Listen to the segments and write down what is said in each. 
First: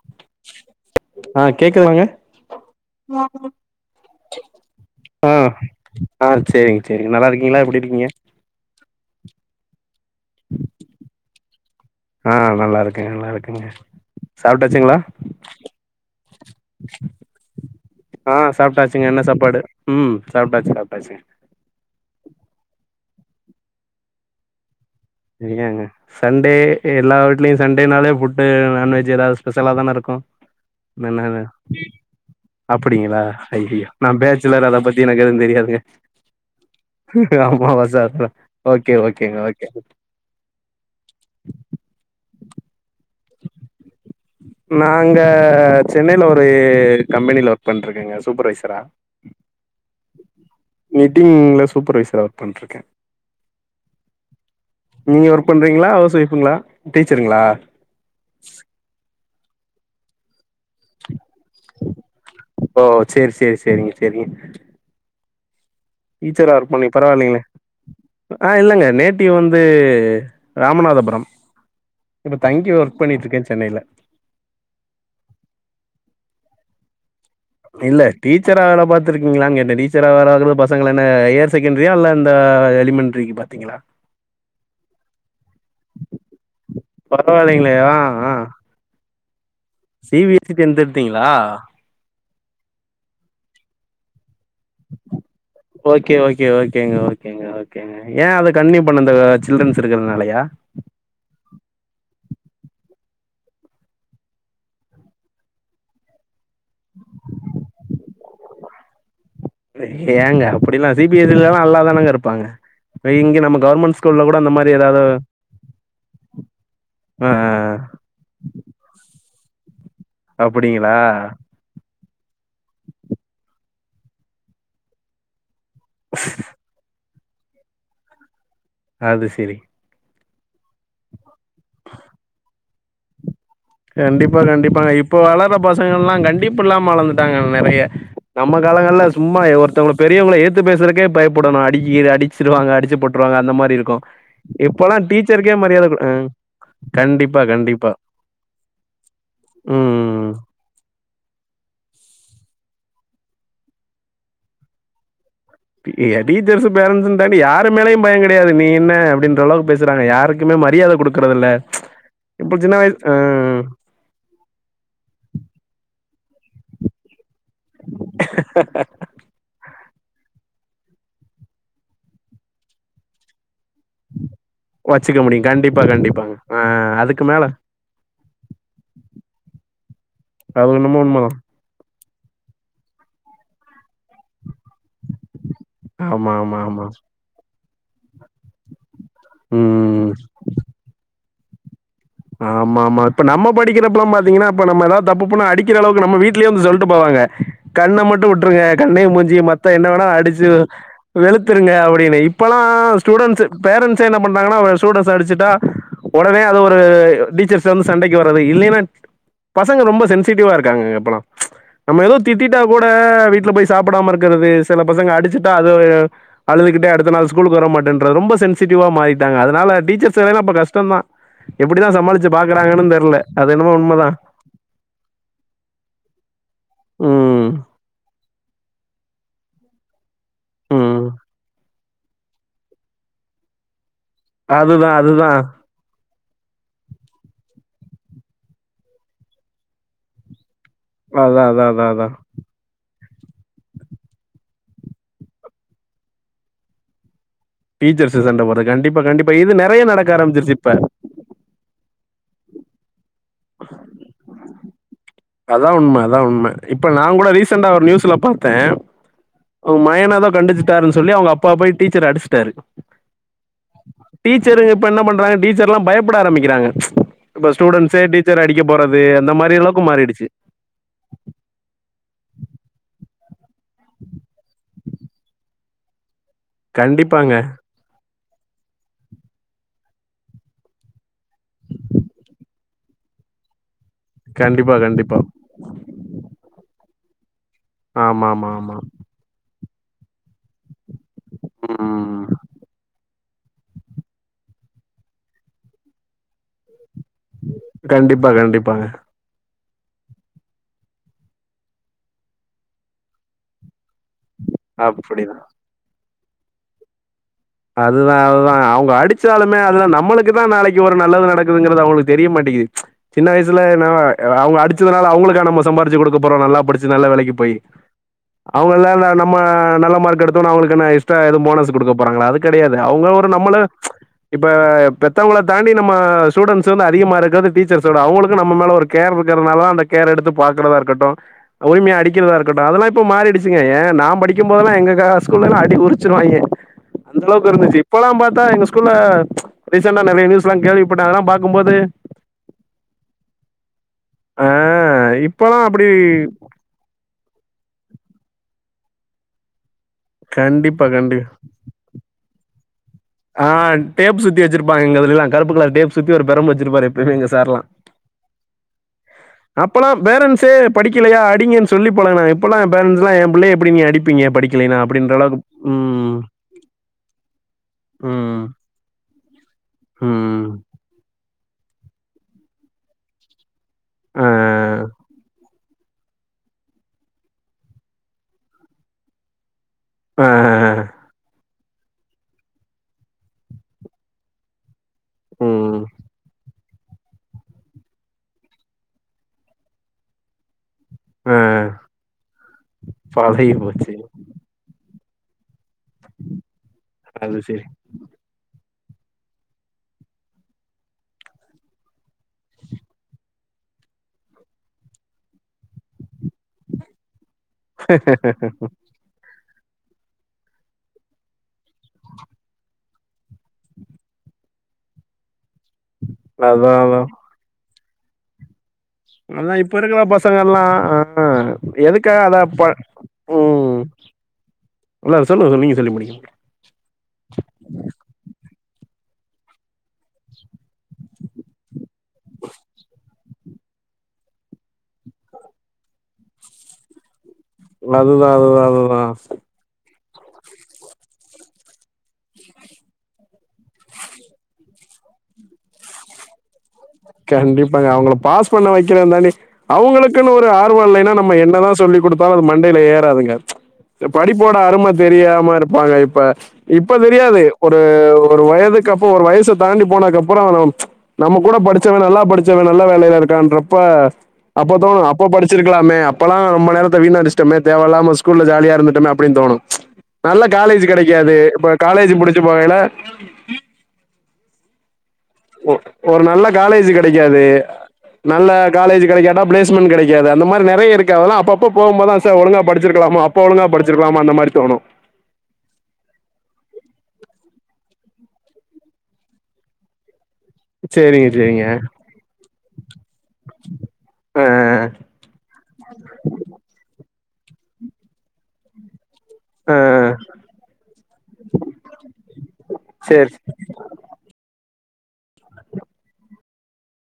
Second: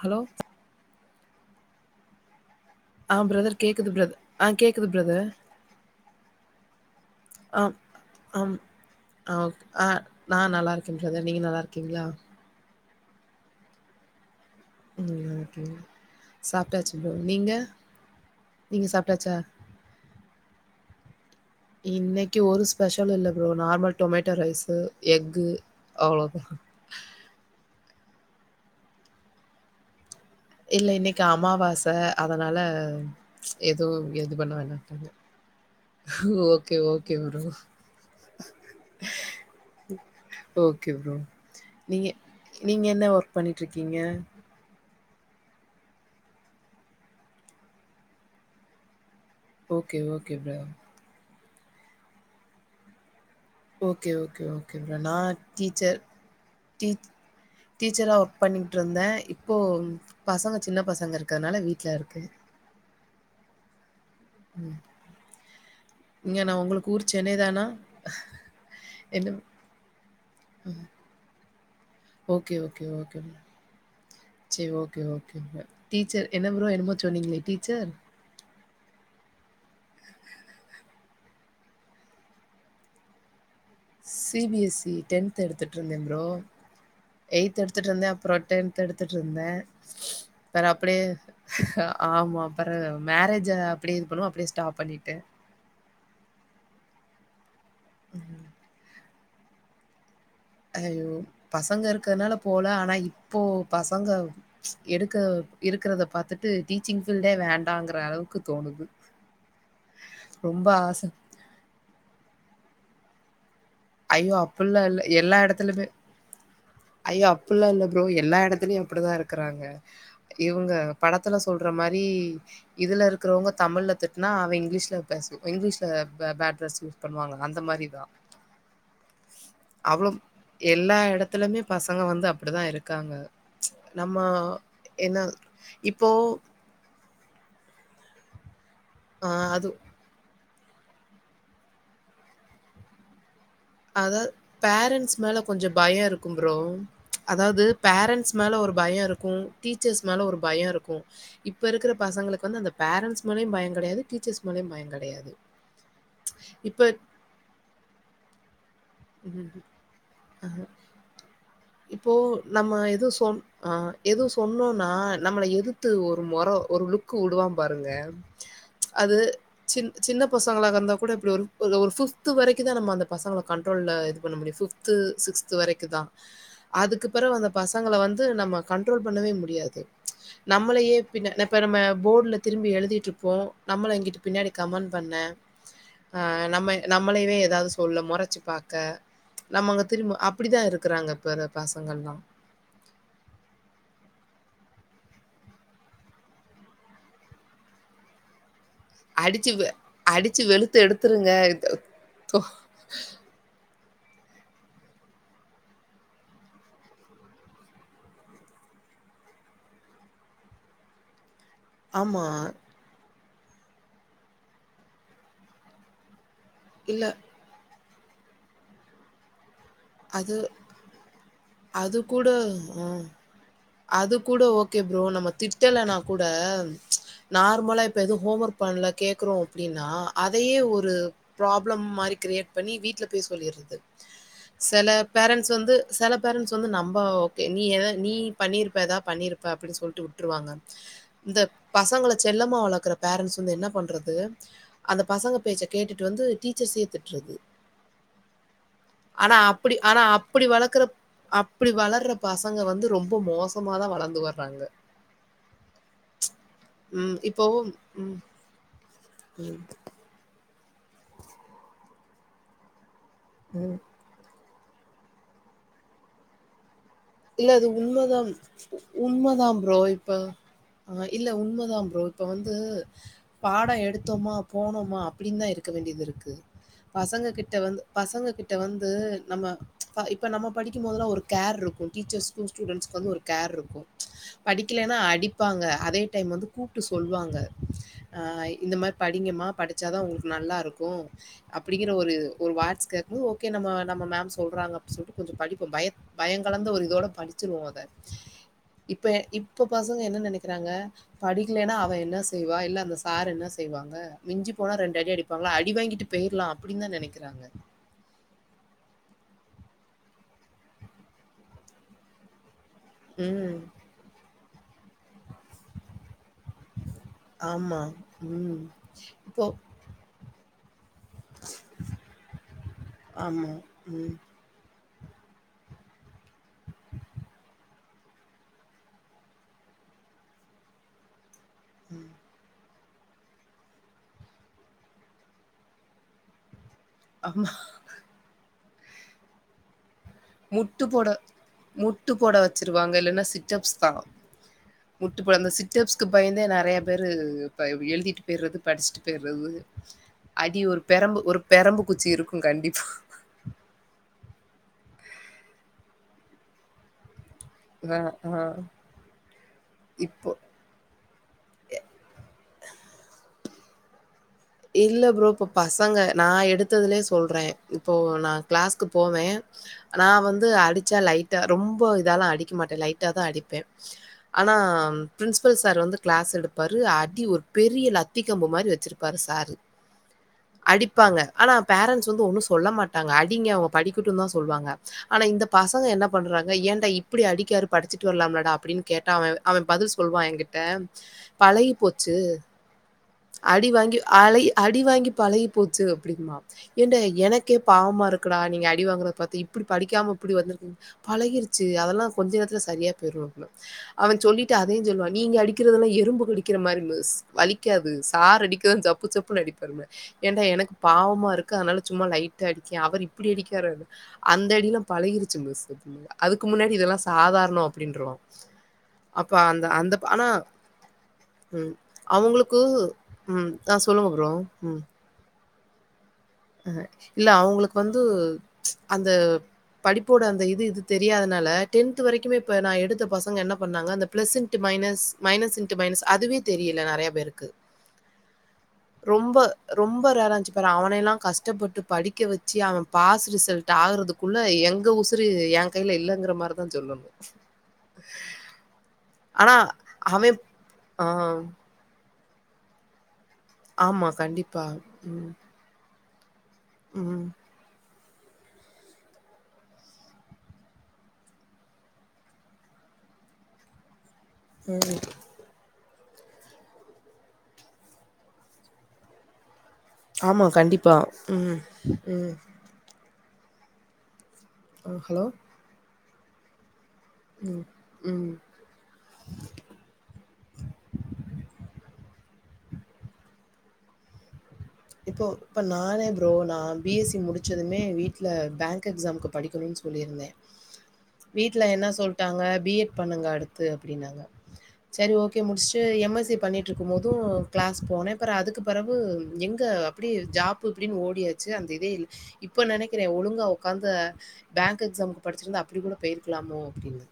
Hello ஆ கேக்குதுதாங்க ஆ பிரதர் கேக்குது பிரத ஆ கேக்குது பிரதர் ஆ ஆ சேரிங்க சேரி நல்லா ஆ இருக்கீங்களா எப்டி இருக்கீங்க ஆம் ஆ ஓக் ஆ நா நல்லா இருக்கே பிரதர் நீங்க நல்லா இருக்கீங்களா ஆ நல்லா நல்லா இருக்கேங்க சாப்ட்டாச்சுங்களா ம் நல்லாருக்கீங்களா சாப்ட்டாச்சு ப்ரோ நீங்க ஆ நீங்க சாப்ட்டாச்சுங்க என்ன சாப்ட்டாச்சா சாப்பாடு சாப்ட்டாச்சு சாப் செரி இன்னைக்கு ஒரு ஸ்பெஷலு இல்ல ப்ரோ நார்மல் டொமேட்டோ ரைசு இங்கேங்க சண்டே எல்லா வீட்லயு சண்டேனாலே ஃபுட் டு நான்வெஜ் ஏதாவது ஸ்பெஷலா தான இருக்கு இல்ல இன்னைக்கு என்னானு அமாவாச அதனால அப்டிங்களா அய்யயோ எதுவு நா இது பண்ண பேச்சுலர் அத பத்தி வேணான்ட்டாங்க எனக்கு எதுவும் தெரியாதுங்க ஓகே ஓகே ப்ரோ அமாவச அதா ஓகே ஓகேங்க ஓகே ஓகே ப்ரோ நீங்க நீங்க என்ன ஒர்க் பண்ணிட்டு இருக்கீங்க நா அங்க சென்னையில ஒரு கம்பெனில ஒர்க் பண்ணிட்ருக்கேங்க சூப்பர்வைசரா ஓகே ஓகே ப்ர மீட்டிங்ல சூப்பர்வைசரா ஒர்க் பண்ட்ருக்கே ஓகே ஓகே ஓகே ப்ரோ நா நீங்க ஒர்க் பண்றீங்களா டீச்சர் ஹவுஸ் ஒய்ஃபுங்களா டீச் டீச்சருங்களா டீச்சரா ஒர்க் பண்ணிக்கிட்ருந்த இப் போ பசங்க சின்ன பசங்க இருக்கற்த்னால வீட் ட்லருக்கே ஓ சேரி சேரி சேரிங்க சேரிங்க இங்க டீச்சரா நான் ஒர்க் பண்ணி உங்களுக்கு ஊர் சென்னை பரவாயில்லீங்களே தானா? ஆ இல்லங்க என்ன நேட்டிவ் வந்து ராமநாதபுரம் இப்ப ஓகே, தங்கி ஓகே, ஒர்க் ஓகே ப்ரோ. பண்ணிட்ருக்கே சென்னைல சரி, ஓகே, ஓகே ப்ரோ. டீச்சர் என்ன ப்ரோ என்னமோ சொன்னீங்ளே இல்ல டீ ச்சரா வேல பாத்ருக்கீங்ளான் கேட்ட டீச்சரா வேல வாக்குறது பசங்கள என்ன அயர் செகண்ட்ரியா இல்ல இந்த எலிமெண்ட்ரிக்கி both C B S C tenth எடுத்துட்ருந்தே ப்ரோ எய்த் பரவாயில்லைங்களே ஆ எடுத்துட்ருந்தே ஆ அப்பறோ டென்த் எடுத்து ட்ருந்த சி பி எஸ் சி பெற டென்த் அப்டியே எடுத்தீங்களா ஆமாம் பெறவு மேரேஜு அப்டியே இது பண்ணவு அப்டியே ஸ்டாப் பண்ணிட்ட ஓகே ஓகே ஓகேங்க ஓகேங்க ஓ கேங்க ஏ அத கன்ட்னியூ பண்ண இந்த வே சில்ட்ரன்ஸ் இருக்குறத்னாலயா அய்யயோ பசங்க இருக்கறத்னால போல ஆனா இப்போ பசங்க எடுக்க இருக்குறத பாத்து ட்டு டீச்சிங் ஃபீல்டே வேண்டாங்குற அளவுக்கு தோணுது ஏங்க ரொம்ப அப்டினா சி ஆசை. பி எஸ் சி லலா நல்லாதானங்க இருப்பாங்க அ இங்க நமக் ஐயோ அப்புட்லா இல்ல எல்லா எடத்துலமே ஐயோ ஆ அப்புட்லா இல்ல ப்ரோ எல்லா எடத்துலயு அப்டிதா இருக் க்குறாங்க இவ்ங்க அப்டிங்களா படத்துல சொல்ற மாரி இதுல இருக்கிறவ்ங்க தமிழ்ல திட்னா அவ இங்லீஷ்ல பேசு இங்லீஷ்ல பே பேட் வேர்ட்ஸ் யூஸ் பண்ணுவாங்க அந்த மாரிதா அது செரி எல்லா எடத் த்துலமே பசங்க வந்து அப்டி தா இருக் காங்க கண்டிப்பா கண்டிப்பாங்க இப்ப வளர்ற இப்போ பசங்கள்லா கண்டிப்பில்லாம வளந்துட் டாங்க நெறைய நம்மக் காலங்கள்ல அ சும்மா எ அது ஒருத்தவ்ங்ள பெரியவ்கள எதுத் த்து பேசுறதுக்கே பயப்புடணு அடிக்கி அடிச்சிருவாங்க அடிச்சு போட்டுருவாங்க இந்த மாரி இருக்கு அதாவது இப்பலா பேரண்ட்ஸ் மேல டீச்சருக்கே கொஞ்சம் மரியாத குடு பயம் உம் இருக்கும் ப்ரோ. கண்டிப்பா அதாவது கண்டிப்பா பேரண்ட்ஸ் மேல ஒரு பய இருக்கு டீச்சர்ஸ் மேல ம் ஒரு பய இருக்கு இப்ப இருக்குற பசங்களுக்கு வ ந்து அந்த பேரண்ட்ஸ் மேலயு பயங் கெடையாது டீச்சர்ஸ் மேலயு பயங் கெடையாது ஏ டீச்சர்ஸு பேரண்ட்ஸுன் தாண்டி யாரு மேலயு பயங் கெடையாது நீ என்ன அப்டின்ற ம். அளவுக்கு பேசுறாங்க யாருக்குமே மரியாத குடுக்றதில்ல இப்போ இப்ப சின்ன வய்சு அஹ் தொன்னோனா நம்மள எதுத்து ஒரு மொற ஒரு லுக்கு விடுவாம் பாருங்க அது சின் சின்ன பசங்களாக இருந்தா கூட இப்டி ஒரு எதோ ஒரு ஃபிஃப்து வரைக்கு தா நம்ம அந்த பசங்கள கண் ட்ரோல்ல இது பண்ண முடியு ஃபிஃப்து வச்சுக்க முடியும் சிக்ஸ்த்து கண்டிப்பா வரைக்குதா கண்டிப்பாங்க. ஆ அதுக்கு பெறவு மேல அந்த பசங்கள வந்து நம்ம கண்ட்ரோல் பண்ணவே முடியாது அது நம்மளயே என்னமோ பின்ன‌ உண்மதான். இப்ப நம்ம போர்ட்ல திரும்பி எழுதிட்ருப்போ நம்மள இங்கிட்டு பின்னாடி கமெண்ட் பண்ண ஆமா, ஆஹ் ஆமா, நம்ம ஆமா. நம்மளைவே எதாவ்து சொ தொல்ல மொறச்சு பாக்க நம்மங்க ம். திரும்ப அப்டிதா இருக்குறாங்க ப்ப வர பஸ் ஆமா ஆமா இப்ப நம்ம படிக்கிறப்பலா பாத்தீங்கனா டேய் நம்ம எதா தப்பு பண்ண அடிக்கிற அளவுக்கு நம்ம வீட்லே வந்து சொல்ட்டு போவாங்க கண்ண மட்டு விட்டுருங்க கண்ண மூஞ்சி அடிச்சு வெ மத்த என்ன வேணா அடிச்சு வெளுத்து எடுத்துருங்க. இது வெளுத்துருங்க அப்டின்னு தோ இப்பலா ஸ்டூடெண்ட்ஸு பேரண்ட்ஸ்லா என்ன பண்றாங்கனா ஸ்டூடெண்ஸ்ச அடிச்சுட்டா ஒடனே அது ஒரு ப்ப டீச்சர்ஸ் வந்து சண்டைக்கு வராது இல்லைன்னா பசங்க ரொம்ப சென்சிட்டிவா இருக்காங்க இப்பலாம் நம்ம எதோ ஆமா. திட்டிட்டா கூட வீட் இல போய் சாப்பிடாம இருக்கிறது சில பசங்க அடிச்சுட்டா அது அழுதுகிட்டே இல்ல அடுத்த நாள் ஸ்கூல்க்கு வர மாட்டேன் ரொம்ப சென்சிட்டிவா மாறிட்டாங்க அதனால டீச்சர்ஸ் அது வேலனா அப்ப கஷ்டம் தான் அது கூட ஹ உண்மதா அது கூட ஓகே ப்ரோ நம்ம திட்டலனா கூட ம் நார்மலா இப்ப எதுவும் ஹோம் ஒரு பண்ணல கேக்குறோம் அப்படின்னா அதையே ஒரு ம் ப்ராப் ப்ளம் மாறி கிரியேட் பண்ணி வீட்ல போய் சொல்லிருது சில அதுதா அதுதா பேரண்ட்ஸ் வந்து சில பேரண்டட்ஸ் வந்து நம்ப ஓகே நீ ஏத நீ பண்ணியிருப்ப ஏதா பண்ணிருப்ப அப்டின்னு சொல்லிட்டு விட்டுருவாங்க இந்த அதா அதா அதா அதா பசங்கள செல்லமா வளர்க்கற பேரண்ட்ஸ் வந்து என்ன பண்றது அந்த பசங்க பேச்ச கேட்டுட்டு வந்து டீச்சர்ஸே திட்றது டீச்சர்ஸ்சு சண்ட போடுறதுக் காண்டி ஆனா அப்படி ஆனா அப்படி வளக்கற அப்படி வளர்ற பசங்க வந்து ரொம்ப மோசம் உப்பம்மாதா வளந்து வர்றாங் ந்த அதா உண்ம அதா உண்ம இப்ப நாங்கூட இப்போ ரீசண்டா ம் நியூஸ்ல பாத்தே ம் அவ் மயனெதோ கண்டிச் சிட்டார்ன் சொல்லி அவங்க அப்பா பொய் டீச்சர அடிச்ட்டாரு உம் டீச்சருங்க இப்ப என்ன பண்றாங்க டீச்சர்லா பயப்பட ஆரம்பிக்கிறாங்க இல்ல இப்ப அது ஸ்டூடெண்ட்ஸே உண்மதான் டீச்சர அடிக்க போறது அந்த மாரி அளவுக்கு மாறிடுச் ஆஹ் இல்ல உண்மதா ப்ரோ இப்ப வந்து பாடொ எடுத்தொமா போனோமா அப்டின் தா இருக் க்க வேண்டியதிருக்கு பசங்க கண்டிப்பாங்க கிட்ட வந்து பசங்க கிட்ட வந்து நம்ம ஃபா இப்ப நம்ம படிக்கும்போதெல்லா ஒரு கேர் ருக்கு டீசெர்ஸ்கும் ஸ்ட்டுடென்ஸ்க வந்து ஒரு கேர் இருக்கும் கண்டிப்பா படிக்கிலேன்னா கண்டிப்பா அடிப்பாங்க அதே டைம் வந்து கூப் டு சொல்வாங்க ஆ ஆமா ஆமா இந்த ஆமா மார் படிங்கம்மா படிச் வச்சா தான் உங்ளுக் நல்லா இருக்கு ம் அப்புடிங்கிற ஒரு ம் ஒரு வாட்ஸ்கர் மு ஓகே நம்ம நம்ம மேம் சொல்றாங்கப்டின் சொல்ட்டு கொஞ்சோ படிப்போம் பயத் பயங்கலந்த ஒரு படிச்சிருவோம் அத கண்டிப்பா கண்டிப்பாங்க இப்பே இப் இப்போ பசங்க என்ன நெனக்கிறாங்க படிக்லேன்னா அவ என்ன செய்வா இல்ல அந்த சார் என்ன செய்வாங்க மிஞ்சி போனா ரெண்டடி அப்டிதா அடிப்பாங்ளா அடி வாங்கிட்டுப் பெய்ர்லாம் அப்புடின் தான் நெனைக்கிறாங்க அதுதான் அதுதான் அவுங்க அடிச்சாலுமே அதுல நம்மளுக்கு தான் நாளைக்கு ஒரு நல்லது நடக்குதுங்கறது அவுங்குளுக்கு தெரிய மாட்டிகிது சின்ன ம். வயசுல நாவா ஆ அவுங்க அடிச்சதுனால அவுங்குளுக் கா நம்ம சம்பாரிச்சி குடுக்க போறோம் நல்லா படிச்சு நல்ல வேலக்கி போய் ஆமா. ம். அவுங்கல்ல நம்ம இப்போ ஆ நல்ல மார்க் எடுத்தோனா அவுங்களுக் கென்யா யூஸ் தத்தா எதும் போனஸ் குடுக்க போறாங்களா அது கெடயாது அவுங்க ஒரு ஆமா. நம்மளே ம். இப்ப ஆ பெத்தவங்களத் தாண்டி நம்ம சூடண்ஸு வந்து அதிகமா இருக்கிறது டீச்சர்ஸோட அவுங்களுக்கு நம்ம மேல ஒரு கேர் இருக்கிறதுனால தான் அந்த கேர் எடுத்து பாக்குறதா இருக்கட்டும் உரிமேயா அடிக்கிறதா இருக்கட்டு அதெல்லாம் இப் போ மாறிடிச்சிங்க ஏன் நான் படிக்கும் போதெல்லாம் எங்க காஸ் ஸ்கூல்லெல்ல அடி உறிச்சிருவாங்கே அந்தளவுக் ஆமா. இருந்துச்சு இப்பெல்லாம் பாத்தா எங்க ஸ் கூல்ல ரிஃப் முட்டு போட முட்டு போட வச்சிருவாங்க இல்லென்னா சிட்டப்ஸ் தான் ஆ முட்டு போட அந்த இப்பல்லா அப்டி சிட்டப்ஸ்க்கு பயந்தே நறைய பேரு எழுதிட்டு பெய்ட்றது படிஸ்ட்டு பெய்ட்றது அடி ஒரு கண்டிப்பா பெரம்பு கண்டிப்பா ஒரு பெரம்பு குச்சி இருக்கும் கண்டிப் ஆ டேப்சுத்தி வச்சிருப்பாங்க எங்க இதிலெல்லாம் கருப்புக் கலர் டேப் சுத்தி ஒரு பெரம்ப வச்சிருப்பாரு எப்பெய்மே எங்க சார்லாம் அ, ஆ. அப்பெல்லாம் இப்போ பேரன்ஸ்ஸே படிக்கேலியா அடிங்கன்னு சொல்லி பலஹ்னாங் இப்பலாம் பேரன்ஸ்லா ஏன் புள்ளய எப்டி நீ அடிப் இல்ல ப்ரோ இப்ப பசங்க நான் எடுத்ததுலே சொல்றேன் போ நான் ம் கிளாஸ்க்கு போவேன் நான் வந்து ம் அடிச்சா லை ட்டா ரொம்ப இதாலாம் அடிக்க மாட்டேன் லைட்டா தான் அடிப்பேன் ஆ ஆனா பிரின்ஸபல் சார் வந்து க்ளாஸ் எடுப்பாரு அடி ஒரு பெரிய லத்தி கம்பு மாரி வச்சிருப் பாரு சாரு ஆ அடிப்பாங்க ஆனா பேரண்ட்ஸ் வந்து ஒன்னு சொல்ல மாட்டாங்க அடிங்க அவ்ங்க படிக்கட்டுன்தா சொல்வாங்க ஆனா இந்த ம் பசங்க என்ன பண்றாங் க ஏண்டா இப்டி அடிக்காரு படிச்சிட்டு வர்லாம்லடா அப்டின் கேட்டா அவன் அவெ அவெ பதில் சொல்வா ஏங்கிட்ட அ பழகி போச்சி பழயி அடி வாங்கி பழயி போச்சு அப்டிம்பா ஏன்டா அது எனக்கே சரி பாவமா இருக்குடா நீங்க அ அடி வாங்குறத பாத்தி இப்டி படிக்காம இப்டி வந்த்ரு பழகிரிச்சு அதெல்லா கொஞ்ச நேரத்ல சரியா போய்ரு அவன் சொல்லிட்டு அதையு சொல்லுவ நீங்க அடிக்கிறதெல்லா எறும்பு கடிக்கிற மாரி மிஸ் வலிக்காது சார் அடிக் சப்பு சப்புனு அடிப்ப ஏன்டா எனக்கு பாவமா இருக்கு அனால சும்மா லைட்டா அடிக்கெ அவரு இப்டி அடிக்றாரு அந்த அடிலா பழகிருச்சி மிஸ் அதுக்கு அதா முன்னாடி இதெல்லா அதா சாதார்ணொ அப்டிருவா அதா இப்ப இருக்குற பசங்கல்லா ஆ ம். எதுக்கா அதா அவங்களுக்கு ப ம் ஆ சொல்லுங்க ப்ரோ ம் இல்ல சொல்லுங்க சொ நீங்க சொல்லி முடிங்க அ இல்ல அவ்ங்களுக்கு வந்து அந்த படிப்போட அந்த இது இது தெரியாதனால டென்த்து வரைக்குமே இப்ப நா எடுத்த பசங்க என்ன பண்ணாங்க அந்த plus into minus minus into minus அதுவே தெரியல நறையா பேரு ல அதுதா அதுதா அதுதா ப ரேரா அஞ்சி பேர் அவனையெல்லா கஸ்டப்பட்டு படிக் க்க வச்சு அவ பாஸ் ரிசல்ட் ஆகுறதுக்குள்ள எங்க உசு [unintelligible] ஏ கைல இல்லங்குற மார் கண்டிப்பாங்க அவுங்கள பாஸ் பண்ண வைக்கிற தண்டி ஆனா அவுங்களுக்குன்னு அவன் ஒரு ஆர்வ ஆ இல்லைனா நம்ம என்னதா சொல்லி் குடுத் பா அது மண்டைல ஏறாதுங்க எ ஆமா படிப்போட கண்டிப்பா. அரும ம், தெரியாம இருப்பாங்க இப் ப இப்ப ம், தெரியாது ஒரு ஒரு வயதுக்கு அப்போ ஒரு வயசு தாண்டி போனதுக்கு அப்புறொ நம்ம கூட படிச் ச்சவ நல்லா படிச்சவ நல்ல வேலைல இருக்கான்றப்ப அப்ப ம். தோணு அப்ப படிச்சிருக்லாமே அப்பலா நம்ம நேரத்த வீண் அடிச்டொமே தேவலாம ஸ்கூல்ல ஜாலியா இருந்துட்டொமெ அப்டின் தோணு ஆமா நல்லா காலேஜி கண்டிப்பா. கெடைக்காது ம், அப்ப காலேஜி ம். முடிச்சி போகைல ஆ ஹலோ ஒ ஒரு நல்ல காலேஜ்ஜூ கா டைக்காது ம், ம். நல்ல காலேஜ் கடைக்காட்டா ப்ளேஸ்மென்ட் கிடைக்காது அந்த மாரி நிறைய இருக்கு அதெல்லாம் அப்பப்ப போம் போதெல்லாம் ச ஒழுங்கா படிச்சு சிருக்கலாம அப்ப ஒழுங்கா படிச்சிருக்கலாமோ அந்த மாதி இப்போ இப்ப நானே ப்ரோ நான் பி எஸ் சி முடிச் ச்சதுமே வீட்ல பேங்க் எக்ஸாம்க்கு படிக்கணும்னு சொல்லியிருந்தேன் சேரிங்க வீட்ல சேரிங்க என்ன சொல்ட்டாங்க பி எட் பண்ணுங்க அடுத்து அப்படின்னாங்க ஆ சரி ஓகே முடிச்சுட்டு எம் எஸ் சி பண்ணிட்டு இருக்கும் போதும் கிளாஸ் போனேன் அப்புறம் அதுக்கு பிறவு ஆ அப்படி ஆ ஜாப் இப்டின்னு ஓடியாச்சு அந்த இதே இல்ல இப்ப நினைக்கிறேன் சேரி ஒழுங்கா உக்கார்ந்து பேங்க் எக்ஸாம்க்கு படிச்சிருந்தா அப்டி கூட போயிருக்கலாமோ அப்படின்னு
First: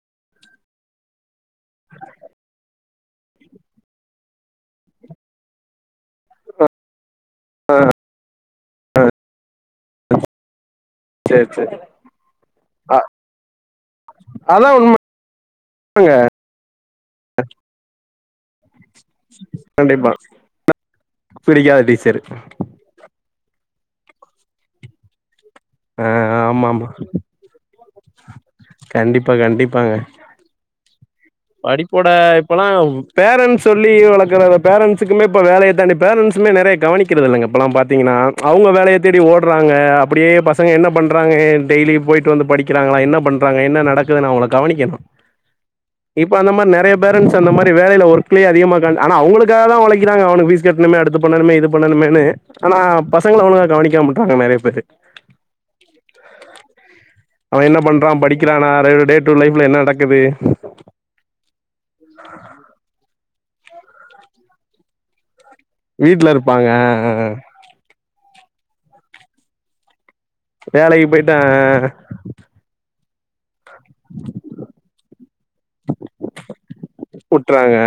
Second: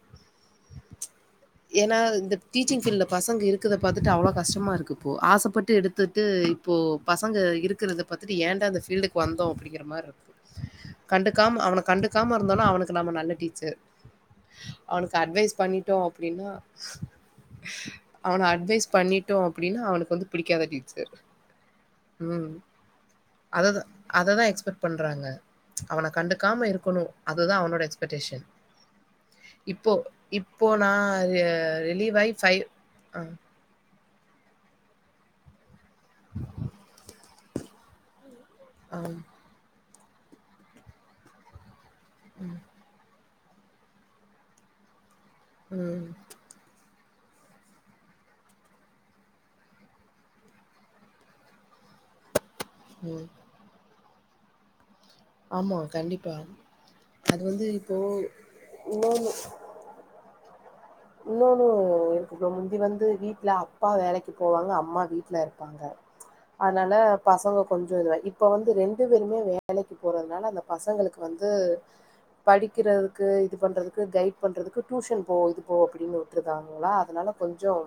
ஏன்னா இந்த டீச்சிங் ஃபீல்டுல பசங்க இருக்கதை பாத்துட்டு அவ்ளவு கஷ்டமா இருக்கு இப்போ ஆசப்பட்டு எடுத்துட்டு இப்போ பசங்க இருக்கிறத பாத்திட்டு ஏன்டா அந்த ஃபீல்டுக்கு வந்தோம் அப்படிங்கிற மாரி இருக்கு சேரி கண்டுக்காம சேரி அவன கண்டுக்காம இருந்தனா அவனுக்கு அ நம்ம நல்ல டீச்சர் அதா உண்ம அவனுக்கு அட்வைஸ் பண்ணிட்டோம் அப்டின்னா அவன அட்வைஸ் பண்ணிட்டோம் அப்படின்னா கண்டிப்பா அவனுக்கு வந்து பிடிக்காத டீச்சர் பிடிக்காத டீச்சரு உம் அதான் அததான் எக்ஸ்பெக்ட் பண்றாங்க ஆ அவன கண்டுக்காம ஆமா ஆமா இருக்கணும் அதுதான் அவனோட எக்ஸ்பெக்டேஷன் கண்டிப்பா இப்போ கண்டிப்பாங்க இப்போ நான் ரி படிப்போட ரிலீவ் ஆயி இப்பலா ஆ, பேரண்ட்ஸ் சொல்லி வளக் நெறைய பேரண்ட்ஸுக்குலா இப்ப வேலையே இப்ப அந்த பேரண்ட்ஸுல நெறைய கவனிக்கிறது இல்லைங்க இப்பலா பாத்தீங்கனா அவ்ங்க வேலைய ஆ. தேடி ஓட்றாங்க அப்டியே பசங்க என்ன பண்றாங்கன் டெய்லி போயிட்டு வந்து படிக்றாங்ளா என்ன பண் றாங்க என்ன நடக்குதுனு அவ்ங்க கவனிக்கணும் உம் இப்போ அந்த மாரி நெறைய பேரண்ட்ஸ் அந்த மாரி வேலைல ஒர்க்லே அதிகமாக டைம் ஆன அவ்ங்களுக்காகதா ஒழைக்கிறாங்க அவனுக்கு ஃபீஸ் கட்ணுமே அடுத்து பண்ணனுமே இது பண்ணனுமேனு ஆனா ம். பசங்கள அவ்ளவா கவனிக்காம மட் நாங்கள் நெறைய பேரு ஆமா, கண்டிப்பா. அது அவ வந்து என்ன இப்போ பண்றா படிக்கிறானாரை டே டு லைஃப்ல என்ன நடக்குது இன்னோன்னு கொஞ்ச முந்தி வந்து வீட் ட்ல அப்பா வேலைக்கு போவாங்க அம்மா வீட்ல இருப் பாங்க வீட்ல இருப்பாங்க ஆ அதனால ஆ ஆ பசங்க கொஞ்ச இதுவா இப் இப்ப வந்து ரெண்டு பேருமே வேலைக்கு போறதுனால அந்த வேலைக்கு பசங்களுக்கு போயிட்டு ஆ வந்து ஆ ஆ படிக்கிற க்கு இது பண்றதுக்கு கைட் பண்றதுக்கு டியூஷன் போ போ அப்படின்னு விட்டுருதாங்களா அதனால உட்றாங்க கொஞ்சம்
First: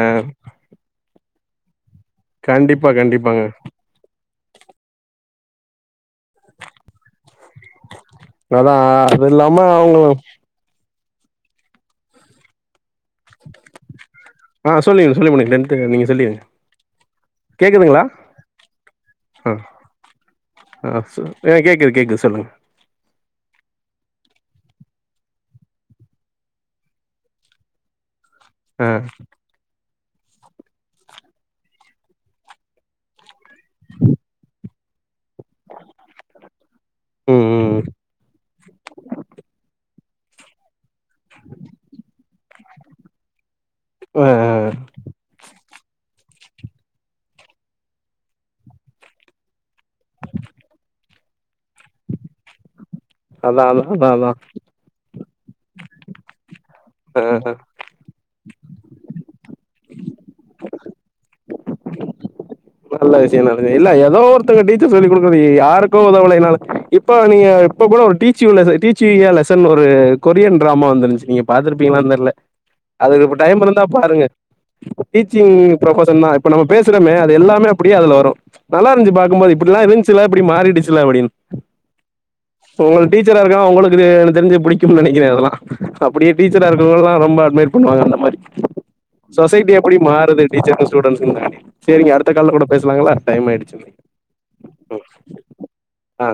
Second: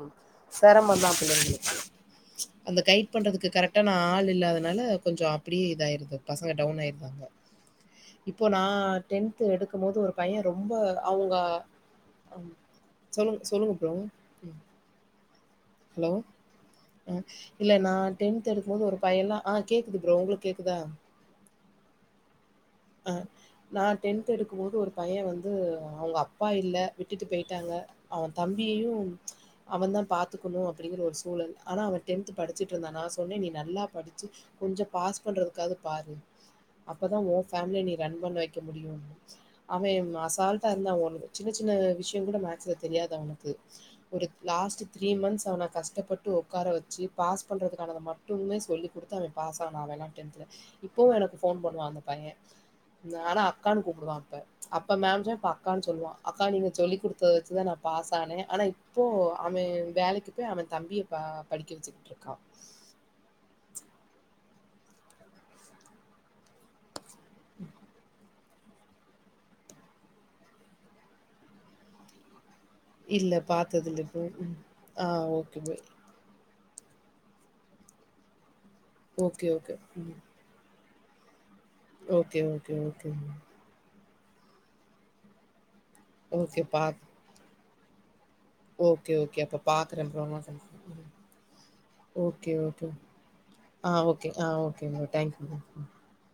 சிரமந்தான் [inaudible] அந்த கண்டிப்பா கைட் கண்டிப்பாங்க பண்றதுக்கு கரெக்டானா ஆளு இல்லாதனால கொஞ்சம் அப்படியே இதாயிருது பசங்க டவுன் ஆயிருதாங்க இப்போ நா அதா அது டென்த் இல்லாம எடுக்கும் போது அவங்க ஒரு பையன் ரொம்ப அவுங்க சொல்லுங்க சொல்லுங்க ப்ரோ [unintelligible] ஹலோ சொல்லிருங்க ஆ இல்ல நா கேக்குதுங்களா டென்த் எடுக்கும் போது ஒரு பையன ஆ கேக்குது ப்ரோ உங்களுக்கு கேக்குதா ஆ சொ ஆ கேக்குது கேக்குது சொல்லுங்க அ நா டென்த் எடுக்கும் போது ஒரு பையன் வந்து அவங்க அப்பா இல்ல விட்டுட்டு போயிட்டாங்க அவன் ஆ தம்பியு அவெந்தா பாத்துக்கணு அப்படிங்கிற ஒரு சூழல் ஆனா அவே டென்த் படிச்சுட்ருந்தான் நா சொன்னே நீ நல்லா படிச்சு கொஞ்சம் பாஸ் பண்றதுக்காவது பாரு அப்பதா ஓ ம் ம் ஃபேமிலிய நீ ரன் பண்ண வைக்க முடியும் அவே அசால்ட்டா இருந்தா ஒ சின்ன சின்ன விஷயம் கூட ம சுல தெரியாது அவனுக் கு ஒரு ஆ லாஸ்ட் த்ரீ மந்த்ஸ் அவன கஷ் ட்டப்பட்டு உட்கார வச்சு பாஸ் பண்றதுக்கானது மட்டுமே சொல்லிக் கொடுத்து அவன் பாஸ் ஆனா அவேலா டென்த்ல இப்போவு எனக்கு ஃபோன் பண்ணுவா அந்த பையே ஆனா அதா அக்கான்னு அதா அதா கூப்டுவா அதா இப்ப அப்ப மேம் ச இப்ப அக்கானு சொல்லுவான் அக்கா நீங்க சொல்லிக் குடுத்தத ஆ வச்சுதா நா பாஸ் ஆனே ஆனா இப்போ அவன் வேலைக்கு போய் அவன் தம்பிய ப படிக்க வச்சுக்கிட்ருக்கான் நல்ல விஷயோ நடந்து இல்ல ஏதோ ஒருத்தங்க டீச்சர் சொல்லி் கொடுக்குறது யாருக்கோ உதவுலைனாலு இப்ப நீங்க இப்ப கூட ஒரு டீச்சியு லெச டீச்சி் எ லெசன் ஒரு கொரியன் டிராமா வந்துருந்துச்சு நீங்க பாத்துருப்பீங்களான் தெரில அதுக்கு இல்ல இப்ப டைம் இருந்தா பார்த்தது இல்ல ப்ரோ. பாருங்க ம். ஆ டீச்சிங் ஓகே ப்ரோ. ப்ரொஃபஷன் தா இப்ப நம்ம பேசுறமே அது எல்லாமே அப்படியே அதுல வரும் நல்லா இருந்துச்சு பாக்கும் ஓகே, போது ஓகே. இப்டில்லா ம். இருஞ்சில்ல இப்டி மாறிடிச் சு அப்டின்னு ஓகே ஓகே ஓகேங்க இல்ல எனக்கு தெரிஞ்சு இப்டி கெடைக்கல இதுவர அப்டியே ஓகே டீச்சரா பா இருக்கவ்ங்கலா ரொம்ப அட்மைர் பண்ணுவாங்க அந்த மாரி ஓகே, ஓகே. அப்ப சொசைட்டி எப்டி பார்க்குறேன் ப்ரோ. மாறுது டீச்சர்க்கு ஸ்டுடென்ட்ஸ்கு காண்டி சேரிங்க அடுத்த கால்ல கூடொ கொ ஆ ஓகே ஆ ம் ஓகேங்க தேங்க் ஆ